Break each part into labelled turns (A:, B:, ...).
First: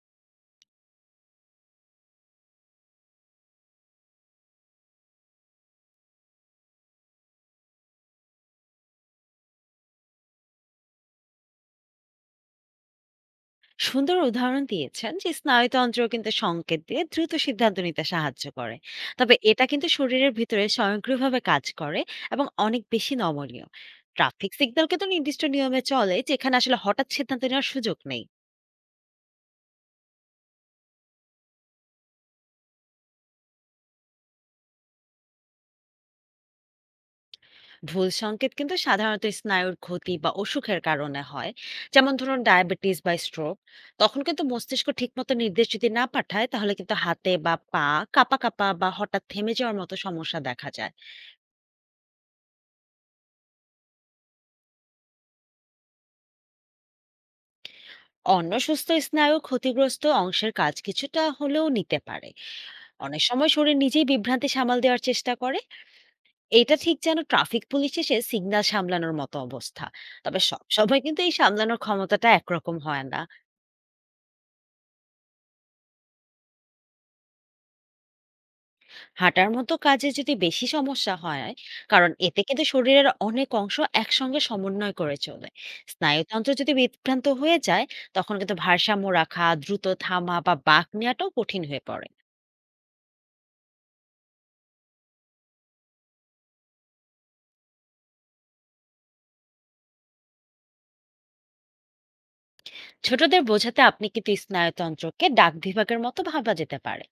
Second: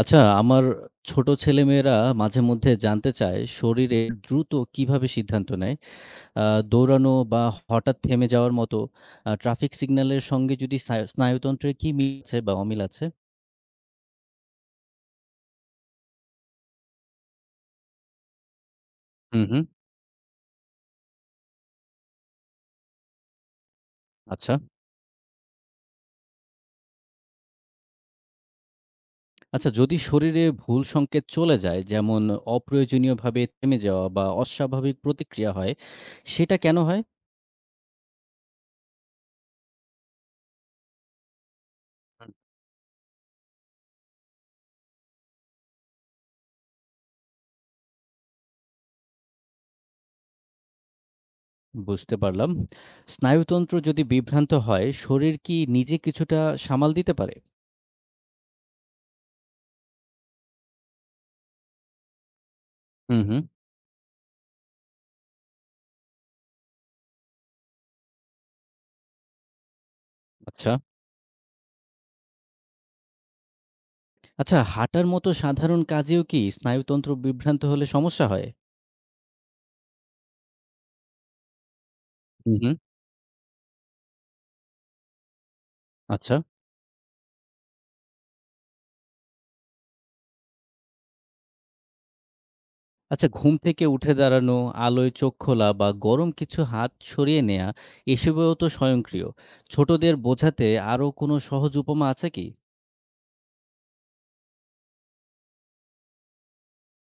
A: আচ্ছা, আমার ছোট ছেলেমেয়েরা মাঝে মধ্যে জানতে চায় শরীরে দ্রুত কিভাবে সিদ্ধান্ত নেয়। আ দৌড়ানো বা হঠাৎ থেমে যাওয়ার মতো ট্রাফিক সিগন্যালের সঙ্গে যদি স্নায়ুতন্ত্রে কি মিল আছে বা অমিল আছে?
B: সুন্দর উদাহরণ দিয়েছেন যে স্নায়ুতন্ত্র কিন্তু সংকেত দিয়ে দ্রুত সিদ্ধান্ত নিতে সাহায্য করে। তবে
A: হুম, হুম।
B: এটা কিন্তু শরীরের ভিতরে স্বয়ংক্রিয়ভাবে কাজ করে এবং অনেক বেশি নমনীয়। ট্রাফিক
A: আচ্ছা।
B: সিগন্যাল কিন্তু নির্দিষ্ট নিয়মে চলে, যেখানে আসলে হঠাৎ সিদ্ধান্ত নেওয়ার সুযোগ নেই।
A: আচ্ছা, যদি শরীরে ভুল সংকেত চলে যায়, যেমন অপ্রয়োজনীয়ভাবে থেমে যাওয়া বা অস্বাভাবিক প্রতিক্রিয়া হয়, সেটা কেন হয়?
B: ভুল সংকেত কিন্তু সাধারণত স্নায়ুর ক্ষতি বা অসুখের কারণে হয়। যেমন ধরুন ডায়াবেটিস বা স্ট্রোক। তখন কিন্তু মস্তিষ্ক ঠিকমতো নির্দেশ যদি না পাঠায়, তাহলে কিন্তু হাতে বা পা কাঁপা কাঁপা বা হঠাৎ থেমে যাওয়ার মতো সমস্যা দেখা যায়।
A: বুঝতে পারলাম। স্নায়ুতন্ত্র যদি বিভ্রান্ত হয় শরীর কি নিজে কিছুটা সামাল দিতে পারে?
B: অন্য সুস্থ স্নায়ু ক্ষতিগ্রস্ত অংশের কাজ কিছুটা হলেও নিতে পারে।
A: হুম,
B: অনেক
A: হুম।
B: সময় শরীর নিজেই বিভ্রান্তি সামাল দেওয়ার চেষ্টা করে। এটা ঠিক যেন ট্রাফিক পুলিশ এসে সিগন্যাল সামলানোর মতো অবস্থা। তবে সব
A: আচ্ছা।
B: সময় কিন্তু এই সামলানোর ক্ষমতাটা একরকম হয় না।
A: আচ্ছা, হাঁটার মতো সাধারণ কাজেও কি স্নায়ুতন্ত্র বিভ্রান্ত হলে সমস্যা হয়?
B: হাঁটার মতো কাজে যদি বেশি সমস্যা হয়, কারণ এতে
A: হুম,
B: কিন্তু
A: হুম।
B: শরীরের অনেক অংশ একসঙ্গে সমন্বয় করে চলে।
A: আচ্ছা।
B: স্নায়ুতন্ত্র যদি বিভ্রান্ত হয়ে যায়, তখন কিন্তু ভারসাম্য রাখা, দ্রুত থামা বা বাঁক নেওয়াটাও কঠিন হয়ে পড়ে।
A: আচ্ছা, ঘুম থেকে উঠে দাঁড়ানো, আলোয় চোখ খোলা বা গরম কিছু হাত সরিয়ে নেয়া এসবেও তো স্বয়ংক্রিয়। ছোটদের বোঝাতে আরো কোনো সহজ উপমা আছে কি?
B: ছোটদের বোঝাতে আপনি কিন্তু স্নায়ুতন্ত্রকে ডাক বিভাগের মতো ভাবা যেতে পারে।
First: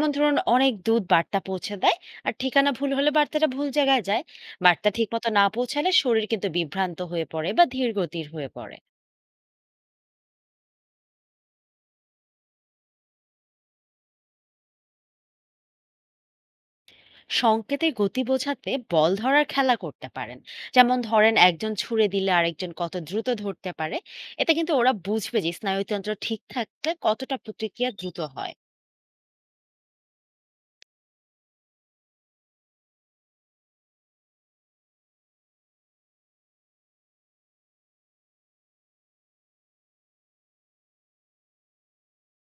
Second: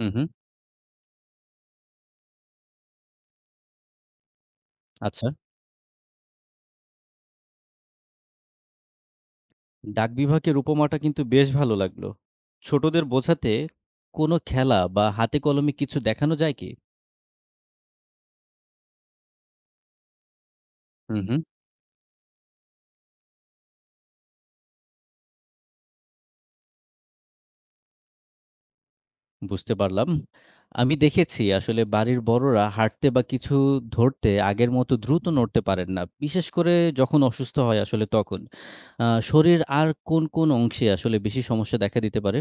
A: হুম, হুম।
B: ধরুন অনেক দুধ বার্তা পৌঁছে দেয়। আর ঠিকানা ভুল হলে বার্তাটা ভুল জায়গায় যায়। বার্তা ঠিক
A: আচ্ছা,
B: মতো না পৌঁছালে শরীর কিন্তু বিভ্রান্ত হয়ে পড়ে বা ধীর গতির হয়ে পড়ে।
A: ডাক বিভাগের উপমাটা কিন্তু বেশ ভালো লাগলো। ছোটদের বোঝাতে কোনো খেলা বা হাতে কলমে কিছু দেখানো যায় কি?
B: সংকেতের গতি বোঝাতে বল ধরার খেলা করতে পারেন। যেমন
A: হুম,
B: ধরেন
A: হুম।
B: একজন ছুড়ে দিলে আরেকজন কত দ্রুত ধরতে পারে। এতে কিন্তু ওরা বুঝবে যে স্নায়ুতন্ত্র ঠিক থাকলে কতটা প্রতিক্রিয়া দ্রুত হয়।
A: বুঝতে পারলাম। আমি দেখেছি আসলে বাড়ির বড়রা হাঁটতে বা কিছু ধরতে আগের মতো দ্রুত নড়তে পারেন না। বিশেষ করে যখন অসুস্থ হয় আসলে তখন। শরীর আর কোন অংশে আসলে বেশি সমস্যা দেখা দিতে পারে?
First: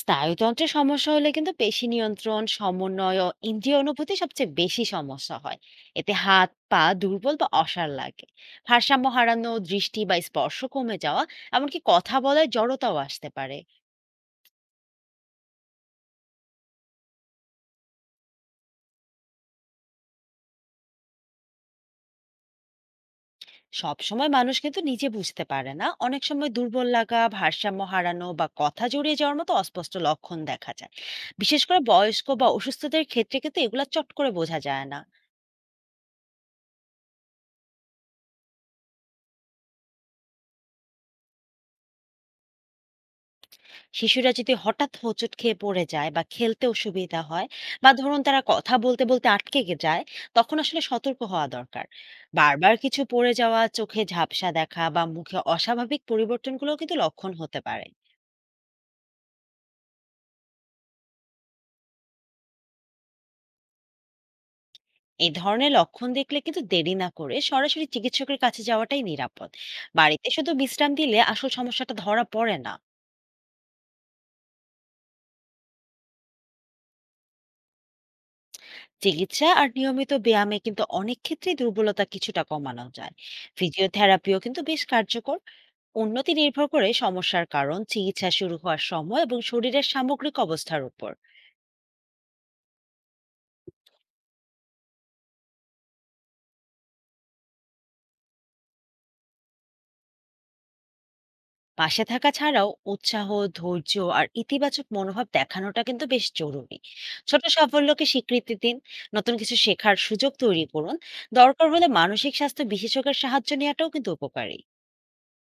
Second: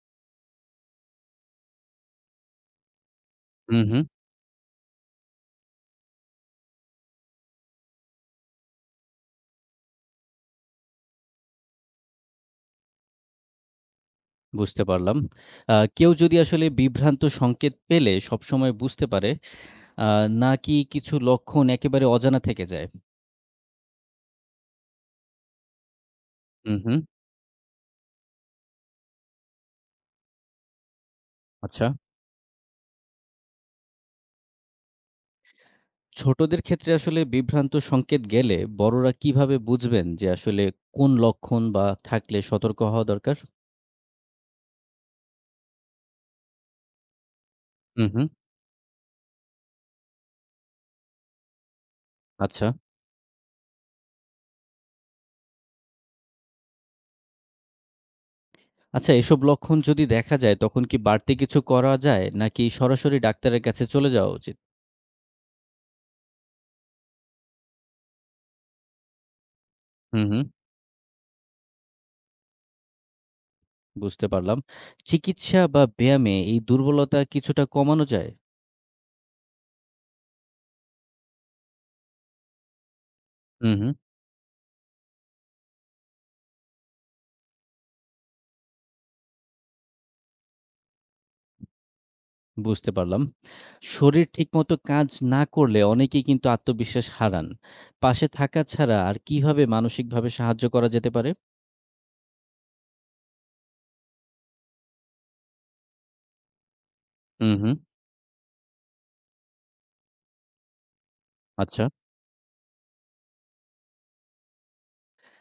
B: স্নায়ুতন্ত্রের সমস্যা হলে কিন্তু পেশি নিয়ন্ত্রণ, সমন্বয় ও ইন্দ্রিয়
A: হুম, হুম।
B: অনুভূতি সবচেয়ে বেশি সমস্যা হয়। এতে হাত পা দুর্বল বা অসাড় লাগে। ভারসাম্য হারানো, দৃষ্টি বা স্পর্শ কমে যাওয়া, এমনকি কথা বলায় জড়তাও আসতে পারে।
A: বুঝতে পারলাম। কেউ যদি আসলে বিভ্রান্ত সংকেত পেলে সবসময় বুঝতে পারে, আ নাকি কিছু লক্ষণ একেবারে অজানা থেকে যায়?
B: সব সময় মানুষ কিন্তু নিজে বুঝতে পারে না। অনেক সময়
A: হুম,
B: দুর্বল
A: হুম।
B: লাগা, ভারসাম্য হারানো বা কথা জড়িয়ে যাওয়ার মতো অস্পষ্ট লক্ষণ দেখা যায়। বিশেষ করে
A: আচ্ছা।
B: বয়স্ক বা অসুস্থদের ক্ষেত্রে কিন্তু এগুলা চট করে বোঝা যায় না।
A: ছোটদের ক্ষেত্রে আসলে বিভ্রান্ত সংকেত গেলে বড়রা কিভাবে বুঝবেন যে আসলে কোন লক্ষণ বা থাকলে সতর্ক হওয়া দরকার?
B: শিশুরা যদি হঠাৎ হোঁচট খেয়ে পড়ে যায় বা খেলতে অসুবিধা হয়, বা
A: হুম,
B: ধরুন
A: হুম।
B: তারা কথা বলতে বলতে যায়, তখন আসলে সতর্ক হওয়া দরকার।
A: আচ্ছা।
B: বারবার কিছু পড়ে যাওয়া, চোখে ঝাপসা দেখা বা মুখে অস্বাভাবিক পরিবর্তনগুলো কিন্তু লক্ষণ হতে পারে।
A: আচ্ছা, এসব লক্ষণ যদি দেখা যায় তখন কি বাড়তি কিছু করা যায় নাকি সরাসরি ডাক্তারের কাছে চলে যাওয়া উচিত?
B: এই ধরনের লক্ষণ দেখলে কিন্তু দেরি না করে সরাসরি চিকিৎসকের কাছে যাওয়াটাই নিরাপদ।
A: হুম,
B: বাড়িতে
A: হুম।
B: শুধু বিশ্রাম দিলে আসল সমস্যাটা ধরা পড়ে না।
A: বুঝতে পারলাম। চিকিৎসা বা ব্যায়ামে এই দুর্বলতা কিছুটা কমানো যায়?
B: চিকিৎসা আর নিয়মিত ব্যায়ামে কিন্তু অনেক ক্ষেত্রেই দুর্বলতা কিছুটা কমানো যায়।
A: হুম, হুম।
B: ফিজিওথেরাপিও কিন্তু বেশ কার্যকর। উন্নতি নির্ভর করে সমস্যার কারণ, চিকিৎসা শুরু হওয়ার সময় এবং শরীরের সামগ্রিক অবস্থার উপর।
A: বুঝতে পারলাম। শরীর ঠিকমতো কাজ না করলে অনেকেই কিন্তু আত্মবিশ্বাস হারান। পাশে থাকা ছাড়া আর কিভাবে মানসিকভাবে সাহায্য করা যেতে পারে?
B: পাশে থাকা ছাড়াও উৎসাহ, ধৈর্য আর ইতিবাচক মনোভাব দেখানোটা কিন্তু বেশ জরুরি। ছোট
A: হুম, হুম।
B: সাফল্যকে স্বীকৃতি দিন, নতুন কিছু শেখার সুযোগ তৈরি করুন। দরকার
A: আচ্ছা।
B: হলে মানসিক স্বাস্থ্য বিশেষজ্ঞের সাহায্য নেওয়াটাও কিন্তু উপকারী।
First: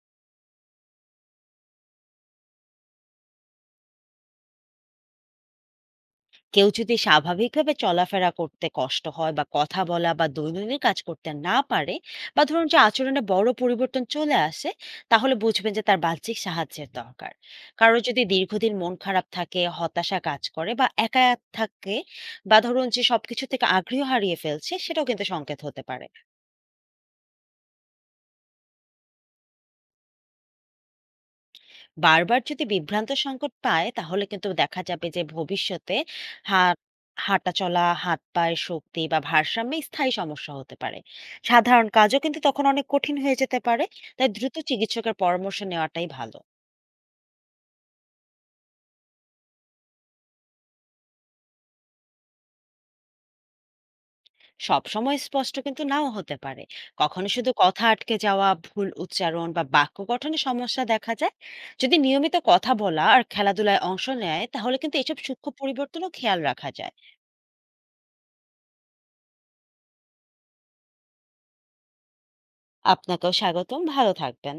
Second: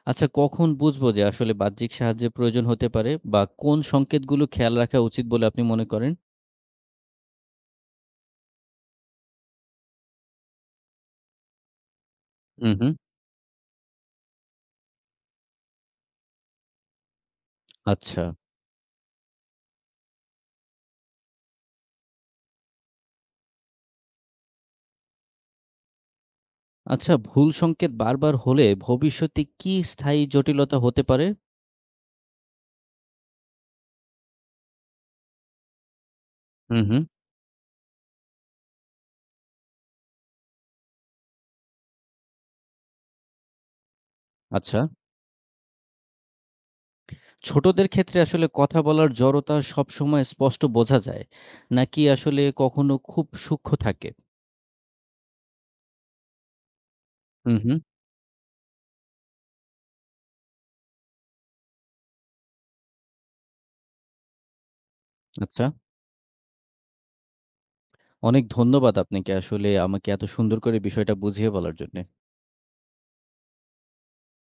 A: আচ্ছা, কখন বুঝবো যে আসলে বাহ্যিক সাহায্যের প্রয়োজন হতে পারে বা কোন সংকেতগুলো খেয়াল রাখা উচিত বলে আপনি মনে করেন?
B: কেউ যদি স্বাভাবিকভাবে চলাফেরা করতে কষ্ট হয় বা কথা বলা বা দৈনন্দিন কাজ করতে না পারে, বা ধরুন
A: হুম,
B: যে
A: হুম।
B: আচরণে বড় পরিবর্তন চলে আসে, তাহলে বুঝবেন যে তার বাহ্যিক সাহায্যের দরকার। কারো যদি
A: আচ্ছা।
B: দীর্ঘদিন মন খারাপ থাকে, হতাশা কাজ করে বা একা থাকে, বা ধরুন যে সবকিছু থেকে আগ্রহ হারিয়ে ফেলছে, সেটাও কিন্তু সংকেত হতে পারে।
A: আচ্ছা, ভুল সংকেত বারবার হলে ভবিষ্যতে কি স্থায়ী জটিলতা হতে পারে?
B: বারবার যদি বিভ্রান্ত সংকট পায়, তাহলে কিন্তু দেখা যাবে যে ভবিষ্যতে হাত,
A: হুম, হুম।
B: হাঁটা চলা, হাত পায়ের শক্তি বা ভারসাম্যে স্থায়ী সমস্যা হতে পারে। সাধারণ কাজও কিন্তু তখন অনেক কঠিন হয়ে যেতে পারে। তাই দ্রুত
A: আচ্ছা।
B: চিকিৎসকের পরামর্শ নেওয়াটাই ভালো।
A: ছোটদের ক্ষেত্রে আসলে কথা বলার জড়তা সবসময় স্পষ্ট বোঝা যায় নাকি আসলে কখনো খুব সূক্ষ্ম থাকে?
B: সবসময় স্পষ্ট কিন্তু নাও হতে পারে। কখনো শুধু
A: হুম, হুম।
B: কথা আটকে যাওয়া, ভুল উচ্চারণ বা বাক্য গঠনে সমস্যা দেখা যায়। যদি নিয়মিত কথা বলা আর খেলাধুলায় অংশ নেয়, তাহলে কিন্তু এসব সূক্ষ্ম
A: আচ্ছা।
B: পরিবর্তনও খেয়াল রাখা যায়।
A: অনেক ধন্যবাদ আপনাকে আসলে আমাকে এত সুন্দর করে বিষয়টা বুঝিয়ে বলার জন্যে।
B: আপনাকেও স্বাগতম, ভালো থাকবেন।